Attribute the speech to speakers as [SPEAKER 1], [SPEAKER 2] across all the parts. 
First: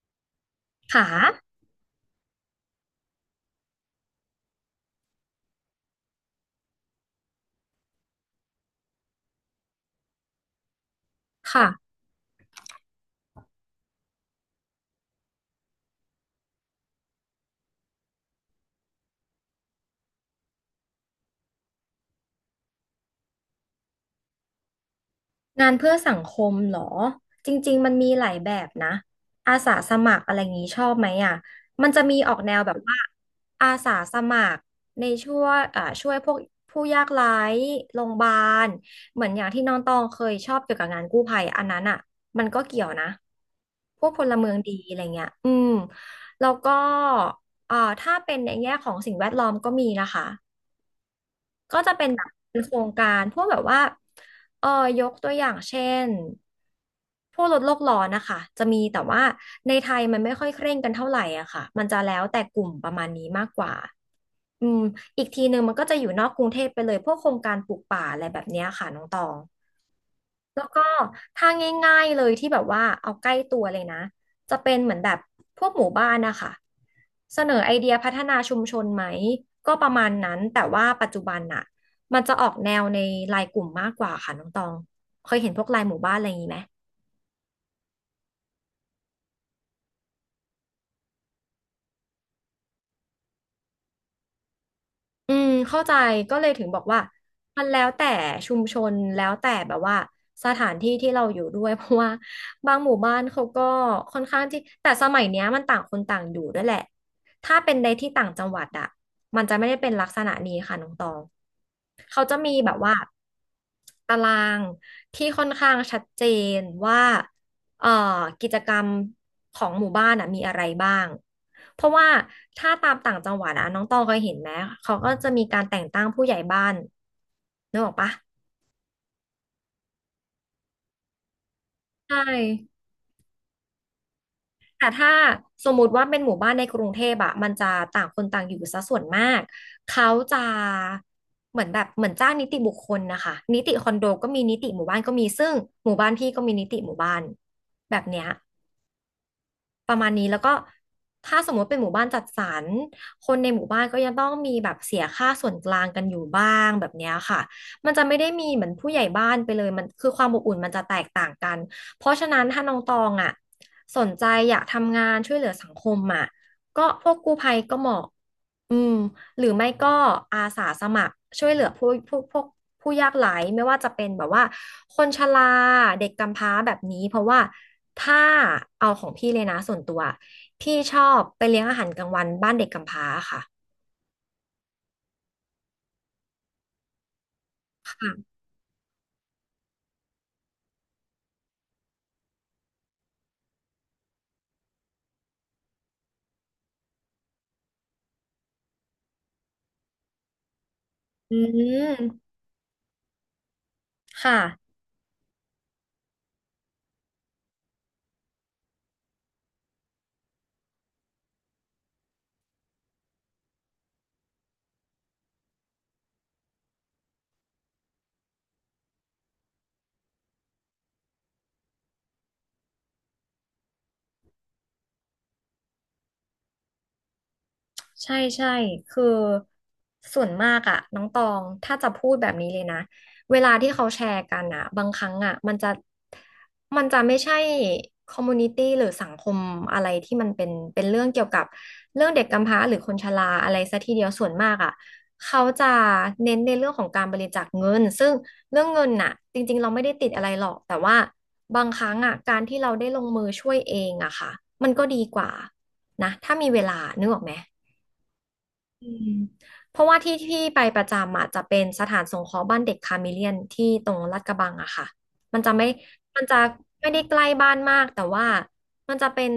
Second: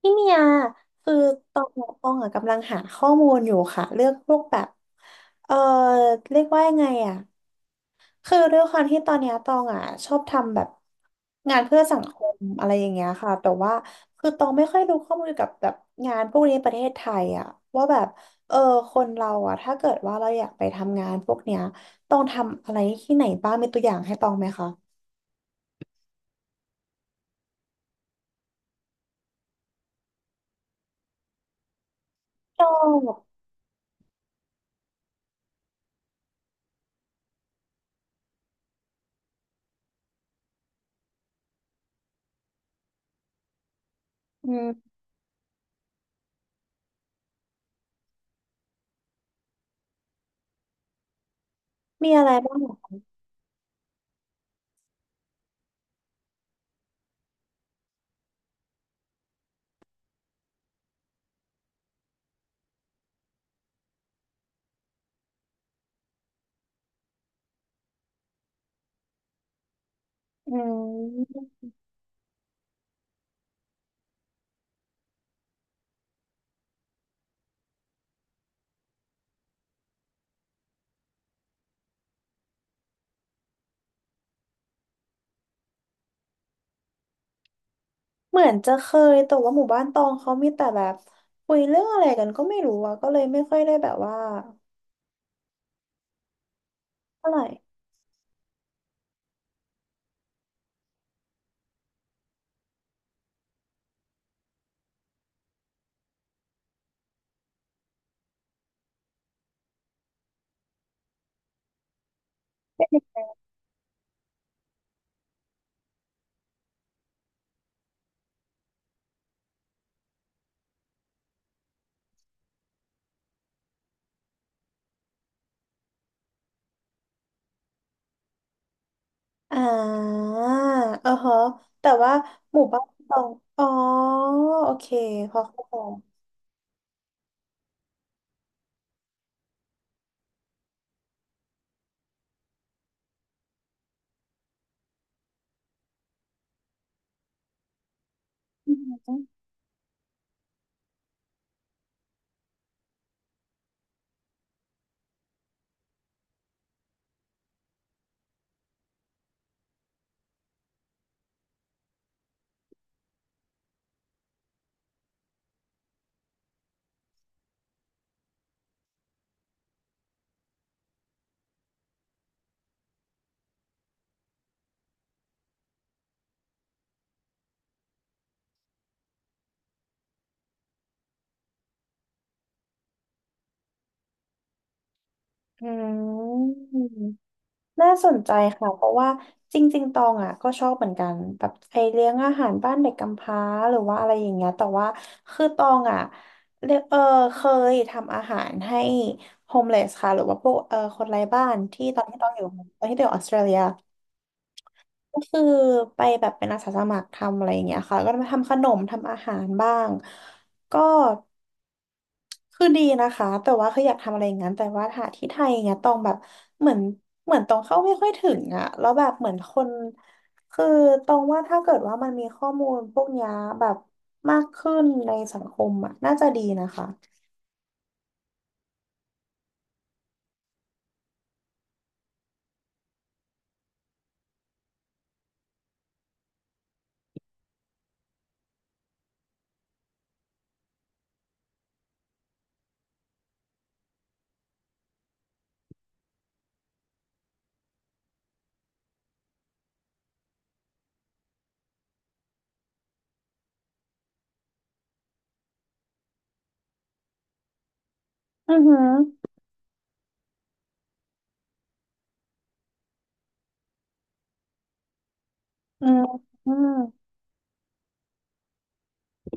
[SPEAKER 1] พี่เมีย
[SPEAKER 2] ค่ะ
[SPEAKER 1] คือตองตองอะกำลังหาข้อมูลอยู่ค่ะเรื่องพวกแบบเออเรียกว่ายังไงอ่ะคือด้วยความที่ตอนเนี้ยตองอ่ะชอบทำแบบงานเพื่อ
[SPEAKER 2] ค่ะ
[SPEAKER 1] สังคมอะไรอย่างเงี้ยค่ะแต่ว่าคือตองไม่ค่อยรู้ข้อมูลเกี่ยวกับแบบงานพวกนี้ในประเทศไทยอ่ะว่าแบบเออคนเราอ่ะถ้าเกิดว่าเราอยากไปทำงานพวกเนี้ยต้องทำอะไรที่ไหนบ้างมีตัวอย่างให้ตองไหมคะ
[SPEAKER 2] งานเพื่อสังคมเหรอ จริงๆ มันมีหลายแบบนะ อาสาสมัครอะไรอย่างนี้ชอบไหมอ่ะมันจะมีออกแนว
[SPEAKER 1] ชอ
[SPEAKER 2] แบบว่า
[SPEAKER 1] บ
[SPEAKER 2] อาสาสมัครในช่วยพวกผู้ยากไร้โรงพยาบาล เหมือนอย่างที่น้องตองเคยชอบเกี่ยวกับงานกู้ภัยอันนั้นอ่ะมันก็เกี่ยวนะ พวกพลเมื
[SPEAKER 1] อื
[SPEAKER 2] องดี
[SPEAKER 1] ม
[SPEAKER 2] อะไรเงี้ยอืม แล้วก็ถ้าเป็นในแง่ของสิ่งแวดล้อมก็มีนะคะ ก็จะเป็น
[SPEAKER 1] มี
[SPEAKER 2] แบ
[SPEAKER 1] อะ
[SPEAKER 2] บ
[SPEAKER 1] ไรบ้าง
[SPEAKER 2] เป็น
[SPEAKER 1] เหร
[SPEAKER 2] โครง
[SPEAKER 1] อ
[SPEAKER 2] การพวกแบบว่าเออยกตัวอย่างเช่นพวกลดโลกร้อนนะคะจะมีแต่ว่าในไทยมันไม่ค่อยเคร่งกันเท่าไหร่อะค่ะมันจะแล้วแต่กลุ่มประมาณนี้มากกว่าอืมอีกทีหนึ่งมันก็จะอยู่นอกกรุงเทพไปเลยพวกโครงการปลูกป่าอะไรแบบเนี้ยค่ะน้องตอง
[SPEAKER 1] อื
[SPEAKER 2] แล้วก็ถ้า
[SPEAKER 1] ม
[SPEAKER 2] ง่ายๆเลยที่แบบว่าเอาใกล้ตัวเลยนะจะเป็นเหมือนแบบพวกหมู่บ้านนะคะเสนอไอเดียพัฒนาชุมชนไหมก็ประมาณนั้นแต่ว่าปัจจุบันน่ะมันจะออกแนวในไลน์กลุ่มมากกว่าค่ะน้องตองเคยเห็นพวกไลน์หมู่บ้านอะไรอย่างนี้ไหม
[SPEAKER 1] เหมือนจะเคยแต่ว่าหมู่บ้านตองเขามีแต่แบบคุยเรื่องอะไรกันก็ไม่รู้อะก็เลยไม่ค่อยได้แบบว่า
[SPEAKER 2] อืมเข้าใจก็เลยถึงบอกว่า
[SPEAKER 1] เท่าไหร่
[SPEAKER 2] มันแล้วแต่ชุมชนแล้วแต่แบบว่าสถานที่ที่เราอยู่ด้วย เพราะว่าบางหมู่บ้านเขาก็ค่อนข้างที่แต่สมัยเนี้ยมันต่างคนต่างอยู่ด้วยแหละถ้าเป็นในที่ต่างจังหวัดอะมันจะไม่ได้เป็นลักษณะนี้ค่ะน้องตองเขาจะมีแบบว่าตารางที่ค่อนข้างชัดเจนว่า เอ่อกิจกรรมของหมู่บ้านอ่ะมีอะไรบ้าง เพราะว่าถ้าตามต่างจังหวัดอ่ะน้องตองเคยเห็นไหมเขาก็จะมีการแต่งตั้งผู้ใหญ่บ้านนึกออกปะ
[SPEAKER 1] อ่าเออฮะแต่
[SPEAKER 2] ใช
[SPEAKER 1] ว่าหมู่
[SPEAKER 2] ่
[SPEAKER 1] บ้านตองอ๋อโอเค
[SPEAKER 2] แต่ถ้า
[SPEAKER 1] พอเข้า
[SPEAKER 2] สม
[SPEAKER 1] ใจ
[SPEAKER 2] มุติว่าเป็นหมู่บ้านในกรุงเทพอะมันจะต่างคนต่างอยู่ซะส่วนมากเขาจะเหมือนแบบเหมือนจ้างนิติบุคคลนะคะนิติคอนโดก็มีนิติหมู่บ้านก็มีซึ่งหมู่บ้านพี่ก็มีนิติหมู่บ้านแบบเนี้ย
[SPEAKER 1] อืม
[SPEAKER 2] ประมาณนี้แล้วก็ถ้าสมมติเป็นหมู่บ้านจัดสรรคนในหมู่บ้านก็ยังต้องมีแบบเสียค่าส่วนกลางกันอยู่บ้างแบบเนี้ยค่ะมันจะไม่ได้มีเหมือนผู้ใหญ่บ้านไปเลยมันคือความอบอุ่นมันจะแตกต่างกันเพราะฉะนั้นถ้าน้องตองอ่ะสนใจอยากทำงานช่วยเหลือสังคมอ่ะก็พวกกู้ภัยก็เหมาะอืม หรือไม่ก็อาสาสมัครช่วยเหลือพวกผู้ยากไร้ไม่ว่าจะเป็นแบบว่าคนชราเด็กกำพร้าแบบนี้เพราะว่าถ้าเอาของพี่เลยนะส่วนตัวพี่ชอบไปเลี้ยงอาหารกลางวันบ้านเด็กกำพร้าค่ะ
[SPEAKER 1] อืม น่าสนใจ
[SPEAKER 2] ค่ะ
[SPEAKER 1] ค่ะเพราะว่าจริงๆ ตองอ่ะก็ชอบเหมือนกันแบบไอเลี้ยงอาหารบ้านเด็กกำพร้าหรือว่าอะไรอย่างเงี้ยแต่ว่าคือตองอ่ะเรียกเคยทำอาหารให้โฮมเลสค่ะหรือว่าพวกคนไร้
[SPEAKER 2] อื
[SPEAKER 1] บ้านที่ตอนที่ตอ
[SPEAKER 2] ม
[SPEAKER 1] งอยู่ตอนที่ตองอยู่ออสเตรเลีย
[SPEAKER 2] ค่ะ
[SPEAKER 1] ก็คือไปแบบเป็นอาสาสมัครทำอะไรอย่างเงี้ยค่ะก็มาทำขนมทำอาหารบ้างก็ คือดีนะคะแต่ว่าคืออยากทำอะไรอย่างนั้นแต่ว่าหาที่ไทยเนี้ยตองแบบเหมือนเหมือนตองเข้าไม่ค่อยถึงอะแล้วแบบเหมือนคนคือตองว่าถ้าเกิดว่ามันมีข้อมูลพวกเนี้ยแบบมากขึ้นในสังคมอะน่าจะดีนะคะ
[SPEAKER 2] ใช่ใช่คือส่วนมากอะน้องตองถ้าจะพูดแบบนี้เลยนะเวลาที่เขาแชร์กันอะบางครั้งอะมันจะไม่ใช่คอมมูนิตี้หรือสังคมอะไรที่มันเป็นเรื่องเกี่ยวกับเรื่องเด็กกำพร้าหรือคนชราอะไรซะทีเดียวส่วนมากอะเขาจะเน้นในเรื่องของการบริจาคเงินซึ่งเรื่องเงินน่ะจริงๆเราไม่ได้ติดอะไรหรอกแต่ว่าบางครั้งอะการที่เราได้ลงมือช่วยเองอะค่ะมันก็ดีกว่านะถ้ามีเวลานึกออกไหม
[SPEAKER 1] อือหื
[SPEAKER 2] อื
[SPEAKER 1] อ
[SPEAKER 2] มเพราะว่าที่ที่ไปประจำอ่ะจะเป็นสถานสงเคราะห์บ้านเด็กคาเมเลียนที่ตรงลาดกระบังอะค่ะมันจะไม่
[SPEAKER 1] อืม
[SPEAKER 2] มันจะ
[SPEAKER 1] อืม
[SPEAKER 2] ไม่ได้ใกล้บ้านมากแต่ว่ามันจะเป็น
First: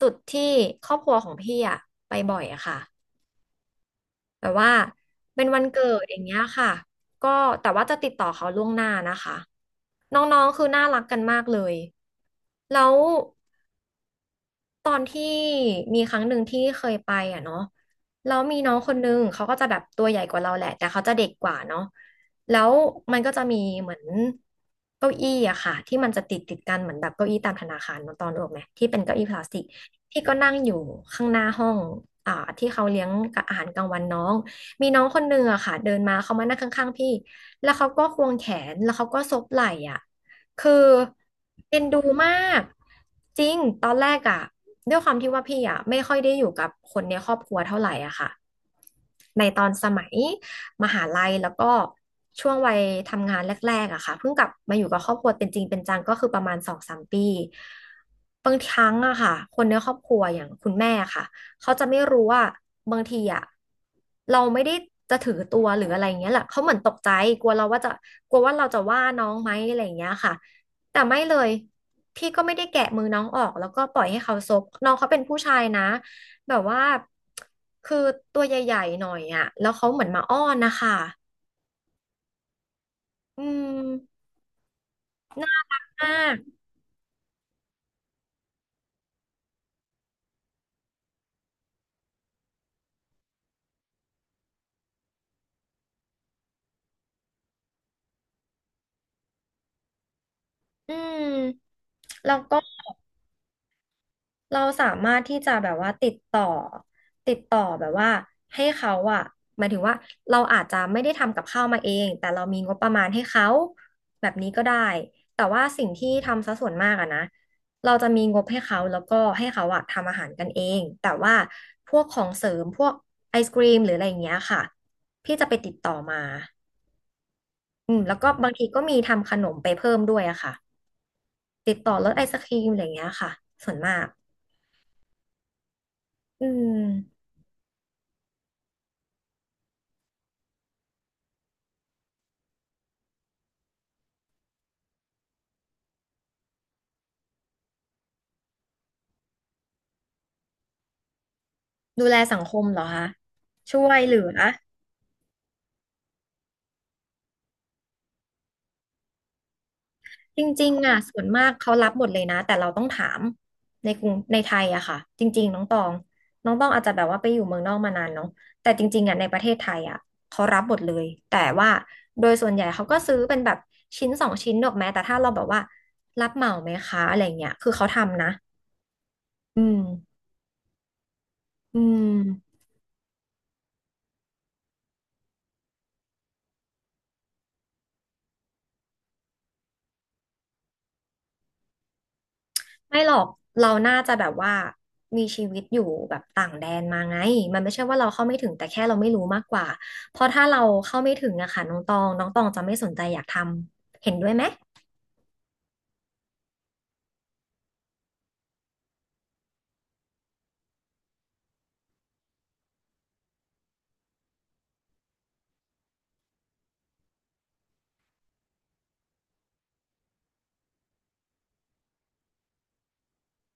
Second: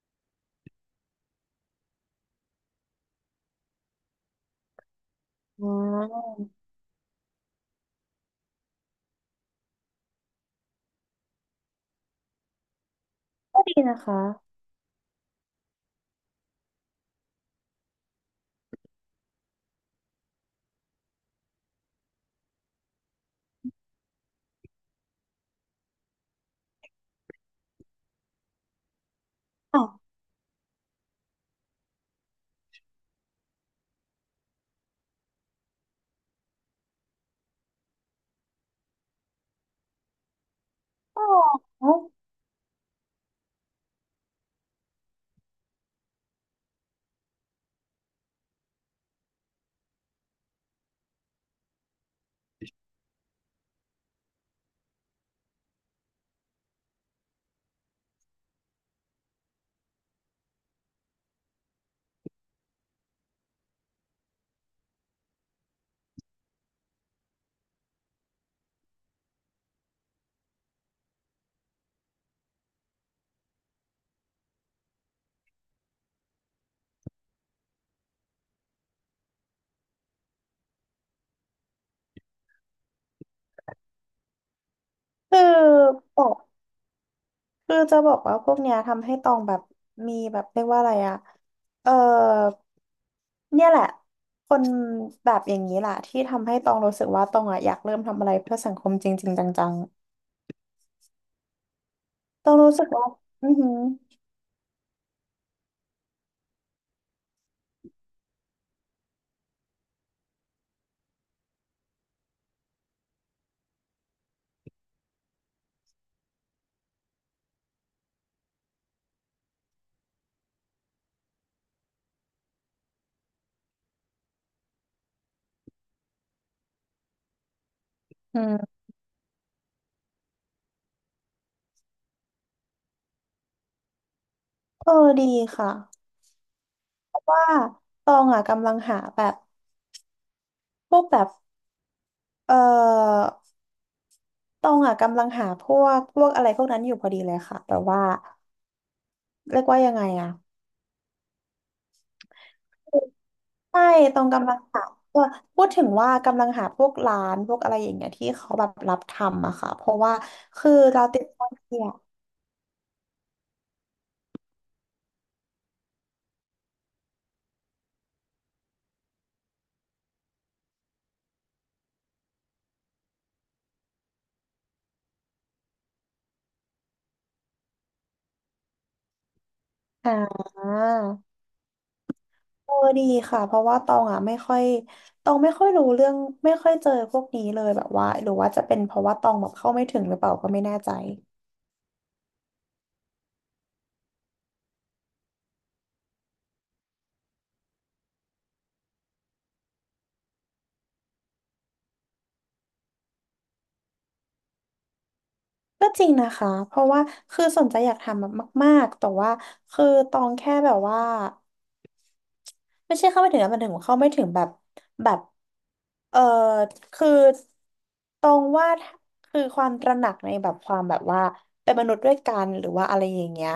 [SPEAKER 2] จุดที่ครอบครัวของพี่อะไปบ่อยอะค่ะแบบว่าเป็นวัน
[SPEAKER 1] ว้า
[SPEAKER 2] เกิดอย่างเงี้ย
[SPEAKER 1] ว
[SPEAKER 2] ค่ะก็แต่ว่าจะติดต่อเขาล่วงหน้านะคะน้องๆคือน่ารักกันมากเลยแล้ว
[SPEAKER 1] ก็ดีนะคะ
[SPEAKER 2] ตอนที่มีครั้งหนึ่งที่เคยไปอ่ะเนาะแล้วมีน้องคนนึงเขาก็จะแบบตัวใหญ่กว่าเราแหละแต่เขาจะเด็กกว่าเนาะแล้วมันก็จะมีเหมือนเก้าอี้อะค่ะที่มันจะติดกันเหมือนแบบเก้าอี้ตามธนาคารเนอะตอนออกไหมที่เป็นเก้าอี้พลาสติก
[SPEAKER 1] อ๋อ
[SPEAKER 2] ที่ก็นั่งอยู่ข้างหน้าห้องอ่าที่เขาเลี้ยงอาหารกลางวันน้องมีน้องคนนึงอะค่ะเดินมาเขามานั่งข้างๆพี่แล้วเขาก็ควงแขนแล้วเขาก็ซบไหล่อะ คือ
[SPEAKER 1] อ๋อ
[SPEAKER 2] เอ็นดูมากจริงตอนแรกอะด้วยความที่ว่าพี่อะไม่ค่อยได้อยู่กับคนในครอบครัวเท่าไหร่อะค่ะในตอนสมัยมหาลัยแล้วก็ช่วงวัยทำงานแรกๆอะค่ะเพิ่งกลับมาอยู่กับครอบครัวเป็นจริงเป็นจังก็คือประมาณสองสามปีบางครั้งอะค่ะคนในครอบครัวอย่างคุณแม่ค่ะเขาจะไม่รู้ว่าบางทีอะเราไม่ได้จะถือตัวหรืออะไรอย่างเงี้ยแหละเขาเหมือนตกใจกลัวเราว่าจะกลัวว่าเราจะว่าน้องไหมอะไรอย่างเงี้ยค่ะ แต่ไม่เลย พี่ก็ไม่ได้แกะมือน้องออกแล้วก็ปล่อยให้เขาซกน้องเขาเป็นผู้ชายนะ แบบว่า คือตัวใหญ่ๆหน่อยอ่ะแล้วเขาเหมือนมาอ้อนนะคะ อืม
[SPEAKER 1] คือ
[SPEAKER 2] น่ามาก
[SPEAKER 1] คือจะบอกว่าพวกเนี้ยทำให้ตองแบบมีแบบเรียกว่าอะไรอะเออเนี่ยแหละคนแบบอย่างนี้แหละที่ทำให้ตองรู้สึกว่าตองอะอยากเริ่มทำอะไรเพื่อสังคมจริงๆจัง
[SPEAKER 2] อืม แล้ว
[SPEAKER 1] ๆตอ
[SPEAKER 2] ก็
[SPEAKER 1] งรู้สึกว่าอือหือ
[SPEAKER 2] เราสามารถที่จะแบบว่าติดต่อแบบว่าให้เขาอะหมายถึงว่าเราอาจจะไม่ได้ทำกับข้าวมาเองแต่เรามีงบประมาณให้เขาแบบนี้ก็ได้แต่ว่าสิ่งที่ทำซะส่วนมากอะนะเราจะมีงบให้เขาแล้วก็ให้เขาอะทำอาหารกันเองแต่ว่าพวกของเสริมพวกไอศกรีมหรืออะไรอย่างเงี้ยค่ะพี่จะไปติดต่อมาอืมแล้วก็
[SPEAKER 1] อื
[SPEAKER 2] บางที
[SPEAKER 1] ม
[SPEAKER 2] ก็มีทำขนมไปเพิ่มด้วยอะค่ะติดต่อรถไอศกรีมอะไรอย่างเงี้ยค่ะส่วนมาก
[SPEAKER 1] เออดีค่ะ
[SPEAKER 2] อืม
[SPEAKER 1] เพราะว่าตองอ่ะกำลังหาแบบพวกแบบเออตองอ่ะกำลังหาพวกอะไรพวกนั้นอยู่พอดีเลยค่ะ แต่ว่าเรียกว่ายังไงอ่ะ
[SPEAKER 2] ดูแลสังคมเหรอคะช่
[SPEAKER 1] ใช่
[SPEAKER 2] วยเหลื
[SPEAKER 1] ตรง
[SPEAKER 2] อ
[SPEAKER 1] กำลังหาว่พูดถึงว่ากำลังหาพวกร้านพวกอะไรอย่างเงี้ยที่เขาแบบรับทำอะค่ะเพราะว่า
[SPEAKER 2] จริ
[SPEAKER 1] คือ
[SPEAKER 2] งๆอ่ะ
[SPEAKER 1] เรา
[SPEAKER 2] ส่
[SPEAKER 1] ติ
[SPEAKER 2] ว
[SPEAKER 1] ด
[SPEAKER 2] น
[SPEAKER 1] โซ
[SPEAKER 2] มากเขา
[SPEAKER 1] เชีย
[SPEAKER 2] รั
[SPEAKER 1] ล
[SPEAKER 2] บหมดเลยนะแต่เราต้องถามในกรุงในไทยอะค่ะจริงๆน้องตองอาจจะแบบว่าไปอยู่เมืองนอกมานานเนาะแต่จริงๆอะในประเทศไทยอะเขารับหมดเลยแต่ว่าโดยส่วนใหญ่เขาก็ซื้อเป็นแบบชิ้นสองชิ้นหรอกแม้แต่ถ้าเราแบบว่ารับเหมาไหมคะอะไรเงี้ยคือเขาทำนะอืม
[SPEAKER 1] อ่า
[SPEAKER 2] อืม
[SPEAKER 1] เออดีค่ะเพราะว่าตองอะไม่ค่อย ตองไม่ค่อยรู้เรื่องไม่ค่อยเจอพวกนี้เลยแบบว่าหรือว่าจะเป็นเพราะว่าตองแบบเข้าไม่ถึงหรือเปล่าก็ไม่แน่ใจ
[SPEAKER 2] ไม่หรอกเราน่าจะแบบว่ามีชีวิตอยู่แบบต่างแดนมาไงมันไม่ใช่ว่าเราเข้าไม่ถึงแต่แค่เราไม่รู้มากกว่าเพราะถ้าเราเข้าไม่ถึงอะค่ะน้องตองจะไม่สนใจอยากทำเห็นด้วยไหม
[SPEAKER 1] ก็จริงนะคะเพราะว่าคือสนใจอยากทำแบบมากๆแต่ว่าคือตองแค่แบบว่า ไม่ใช่เข้าไม่ถึงนะมันถึงเข้าไม่ถึงแบบแบบเออคือตรงว่าคือความตระหนักในแบบความแบบว่าเป็นมนุษย์ด้วยกันหรือว่าอะไรอย่างเงี้ย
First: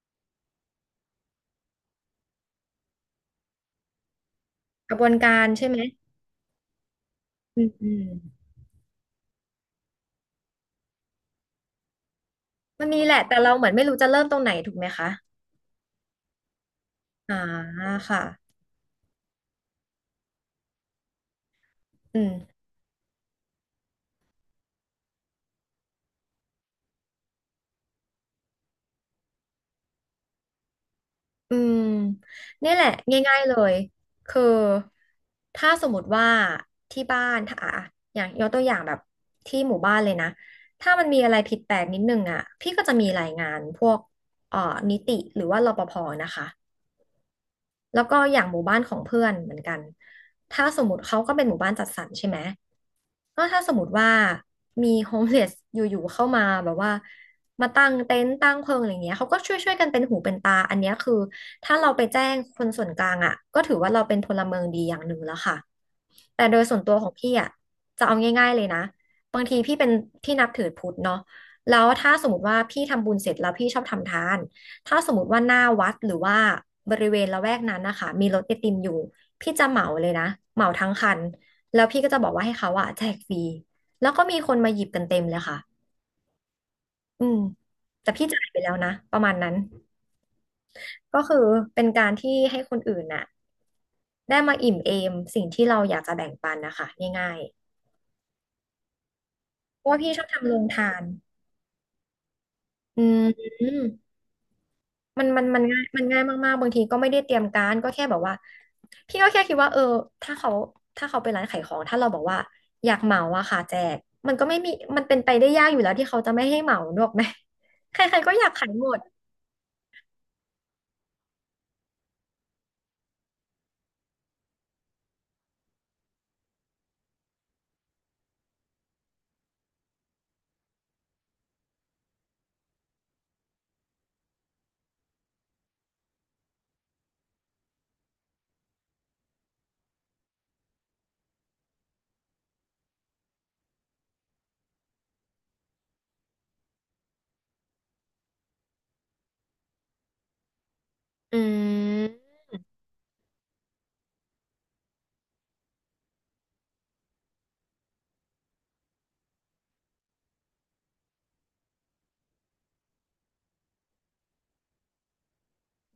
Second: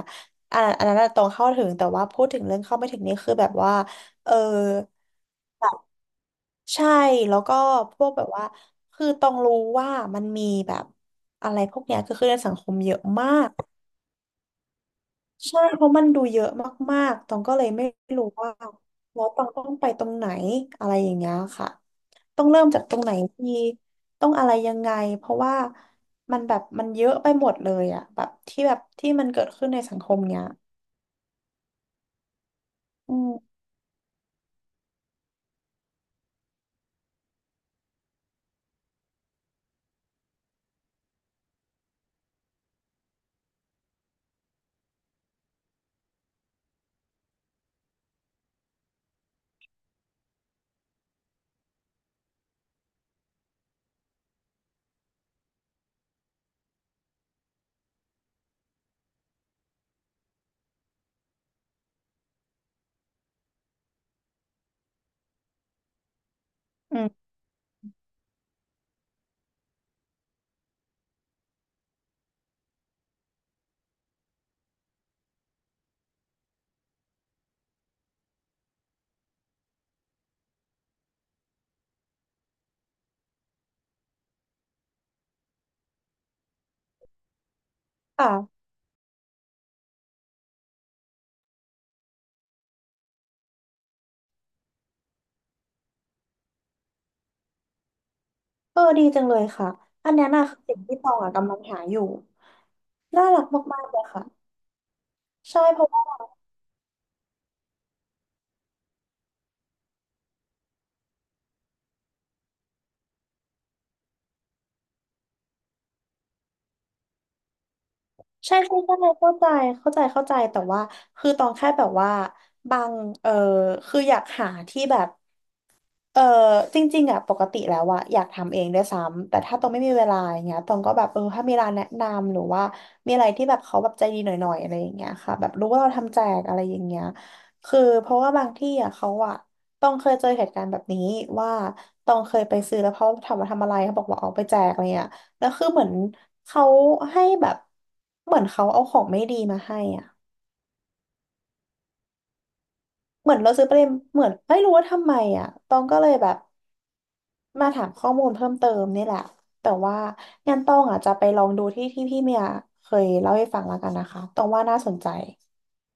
[SPEAKER 1] อันอันนั้นน่ะตรงเข้าถึงแต่ว่าพูดถึงเรื่องเข้าไม่ถึงนี่คือแบบว่าเออ
[SPEAKER 2] กระบวนการ
[SPEAKER 1] แบ
[SPEAKER 2] ใช่ไห
[SPEAKER 1] บ
[SPEAKER 2] ม
[SPEAKER 1] ใช่แล้วก็
[SPEAKER 2] อืมอื
[SPEAKER 1] พ
[SPEAKER 2] ม
[SPEAKER 1] วกแบบว่าคือต้องรู้ว่ามันมีแบบอะไรพวกเนี้ยคือในสังคม
[SPEAKER 2] มัน
[SPEAKER 1] เย
[SPEAKER 2] มี
[SPEAKER 1] อะ
[SPEAKER 2] แหละ
[SPEAKER 1] มา
[SPEAKER 2] แต่เรา
[SPEAKER 1] ก
[SPEAKER 2] เหมือนไม่รู้จะเริ่มตรงไหนถูกไหมคะ
[SPEAKER 1] ใช่เพราะมันดูเยอะมากๆต
[SPEAKER 2] อ่า
[SPEAKER 1] องก็เลยไม่
[SPEAKER 2] ค่ะ
[SPEAKER 1] รู้ว่าแล้วตองต้องไปตรงไหนอะไรอย่างเงี้ยค่ะ
[SPEAKER 2] อืม
[SPEAKER 1] ต้องเริ่มจากตรงไหนดีต้องอะไรยังไงเพราะว่ามันแบบมันเยอะไปหมดเลยอะแบบที่แบบที่มันเกิดขึ้นในสังคมเนี้ย
[SPEAKER 2] อืมเนี่ยแหละ
[SPEAKER 1] อื
[SPEAKER 2] ง่ายๆเล
[SPEAKER 1] ม
[SPEAKER 2] ยคือถ้าสมมติว่าที่บ้านถ้าอ่ะอย่างยกตัวอย่างแบบที่หมู่บ้านเลยนะถ้ามันมีอะไรผิดแปลกนิดนึงอ่ะพี่ก็จะมีรายงานพวกเอ่อนิติหรือว่ารปภนะคะแล้วก็อย่างหมู่บ้านของเพื่อนเหมือนกันถ้าสมมติเขาก็เป็นหมู่บ้านจัดสรรใช่ไหม ก็ถ้าสมมติว่ามีโฮมเลสอยู่ๆเข้ามาแบบว่ามาตั้งเต็นท์ตั้งเพิงอะไรเงี้ยเขาก็ช่วยๆกันเป็นหูเป็นตาอันเนี้ยคือถ้าเราไปแจ้งคนส่วนกลางอ่ะก็ถือว่าเราเป็นพลเมืองดีอย่างหนึ่งแล้วค่ะแต่โดยส่วนตั
[SPEAKER 1] อื
[SPEAKER 2] วของ
[SPEAKER 1] ม
[SPEAKER 2] พี่อ่ะจะเอาง่ายๆเลยนะบางทีพี่เป็นพี่นับถือพุทธเนาะแล้วถ้าสมมติว่าพี่ทำบุญเสร็จแล้วพี่ชอบทำทานถ้าสมมติว่าหน้าวัดหรือว่าบริเวณละแวกนั้นนะคะมีรถไอติมอยู่พี่จะเหมาเลยนะเหมาทั้งคัน แล้วพี่ก็จะบอกว่าให้เขาอะแจกฟรีแล้วก็มีคนมาหยิบกันเต็มเลยค่ะอืมแต่พี่จ่ายไป
[SPEAKER 1] ค่ะ
[SPEAKER 2] แล้วนะประมาณนั้นก็คือเป็นการที่ให้คนอื่นน่ะได้มาอิ่มเอมสิ่งที่เราอยากจะแบ่งปันนะคะง่าย
[SPEAKER 1] เออดีจังเลยค่ะ
[SPEAKER 2] ๆเพราะว่า
[SPEAKER 1] อั
[SPEAKER 2] พี่
[SPEAKER 1] น
[SPEAKER 2] ชอ
[SPEAKER 1] เนี้ย
[SPEAKER 2] บ
[SPEAKER 1] น่ะ
[SPEAKER 2] ทำโร
[SPEAKER 1] คือ
[SPEAKER 2] ง
[SPEAKER 1] สิ่ง
[SPEAKER 2] ทา
[SPEAKER 1] ที่
[SPEAKER 2] น
[SPEAKER 1] ตองอะกำลังหาอยู่
[SPEAKER 2] อืม
[SPEAKER 1] น่ารักมากๆเลยค่ะ
[SPEAKER 2] มันมันมั
[SPEAKER 1] ใช่
[SPEAKER 2] น
[SPEAKER 1] เพ
[SPEAKER 2] ง่าย
[SPEAKER 1] ราะว่า
[SPEAKER 2] ง่ายมากๆบางทีก็ไม่ได้เตรียมการก็แค่แบบว่าพี่ก็แค่คิดว่าเออถ้าเขาไปร้านขายของถ้าเราบอกว่าอยากเหมาอะค่ะแจกมันก็ไม่มีมันเป็นไปได้ยากอยู่แล้วที่เขาจะไม่ให้เหมาหรอกไหมใครๆก็อยาก
[SPEAKER 1] ใช่
[SPEAKER 2] ขาย
[SPEAKER 1] ใช่
[SPEAKER 2] หม
[SPEAKER 1] ใช่
[SPEAKER 2] ด
[SPEAKER 1] เข้าใจเข้าใจเข้าใจแต่ว่าคือตองแค่แบบว่าบางเออคืออยากหาที่แบบ เออจริงๆอ่ะปกติแล้วอ่ะอยากทำเองด้วยซ้ำแต่ถ้าตองไม่มีเวลาอย่างเงี้ยตองก็แบบถ้ามีร้านแนะนำหรือว่ามีอะไรที่แบบเขาแบบใจดีหน่อยๆอะไรอย่างเงี้ยค่ะแบบรู้ว่าเราทำแจกอะไรอย่างเงี้ยคือเพราะว่าบางที่อ่ะเขาอ่ะตองเคยเจอเหตุการณ์แบบนี้ว่าตองเคยไปซื้อแล้วเขาถามว่าทำอะไรเขาบอกว่าเอาไปแจกอะไรเงี้ยแล้วคือเหมือนเขาให้แบบเหมือนเขาเอาของไม่ดีมาให้อ่ะ
[SPEAKER 2] อืม
[SPEAKER 1] เหมือนเราซื้อไปเลยเหมือนไม่รู้ว่าทำไมอ่ะตองก็เลยแบบ มาถามข้อมูลเพิ่มเติมนี่แหละแต่ว่างั้นต้องอ่ะจะไปลองดูที่ที่พี่เมียเคยเล่าให้ฟังแล้วกันนะคะต้องว่าน่าสนใจ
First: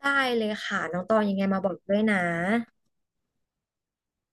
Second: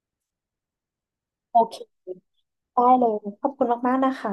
[SPEAKER 2] ได้เลยค่ะน้องตองยังไง
[SPEAKER 1] โอ
[SPEAKER 2] มาบอ
[SPEAKER 1] เค
[SPEAKER 2] กด้วยนะ
[SPEAKER 1] ได้เลยขอบคุณมากๆนะคะ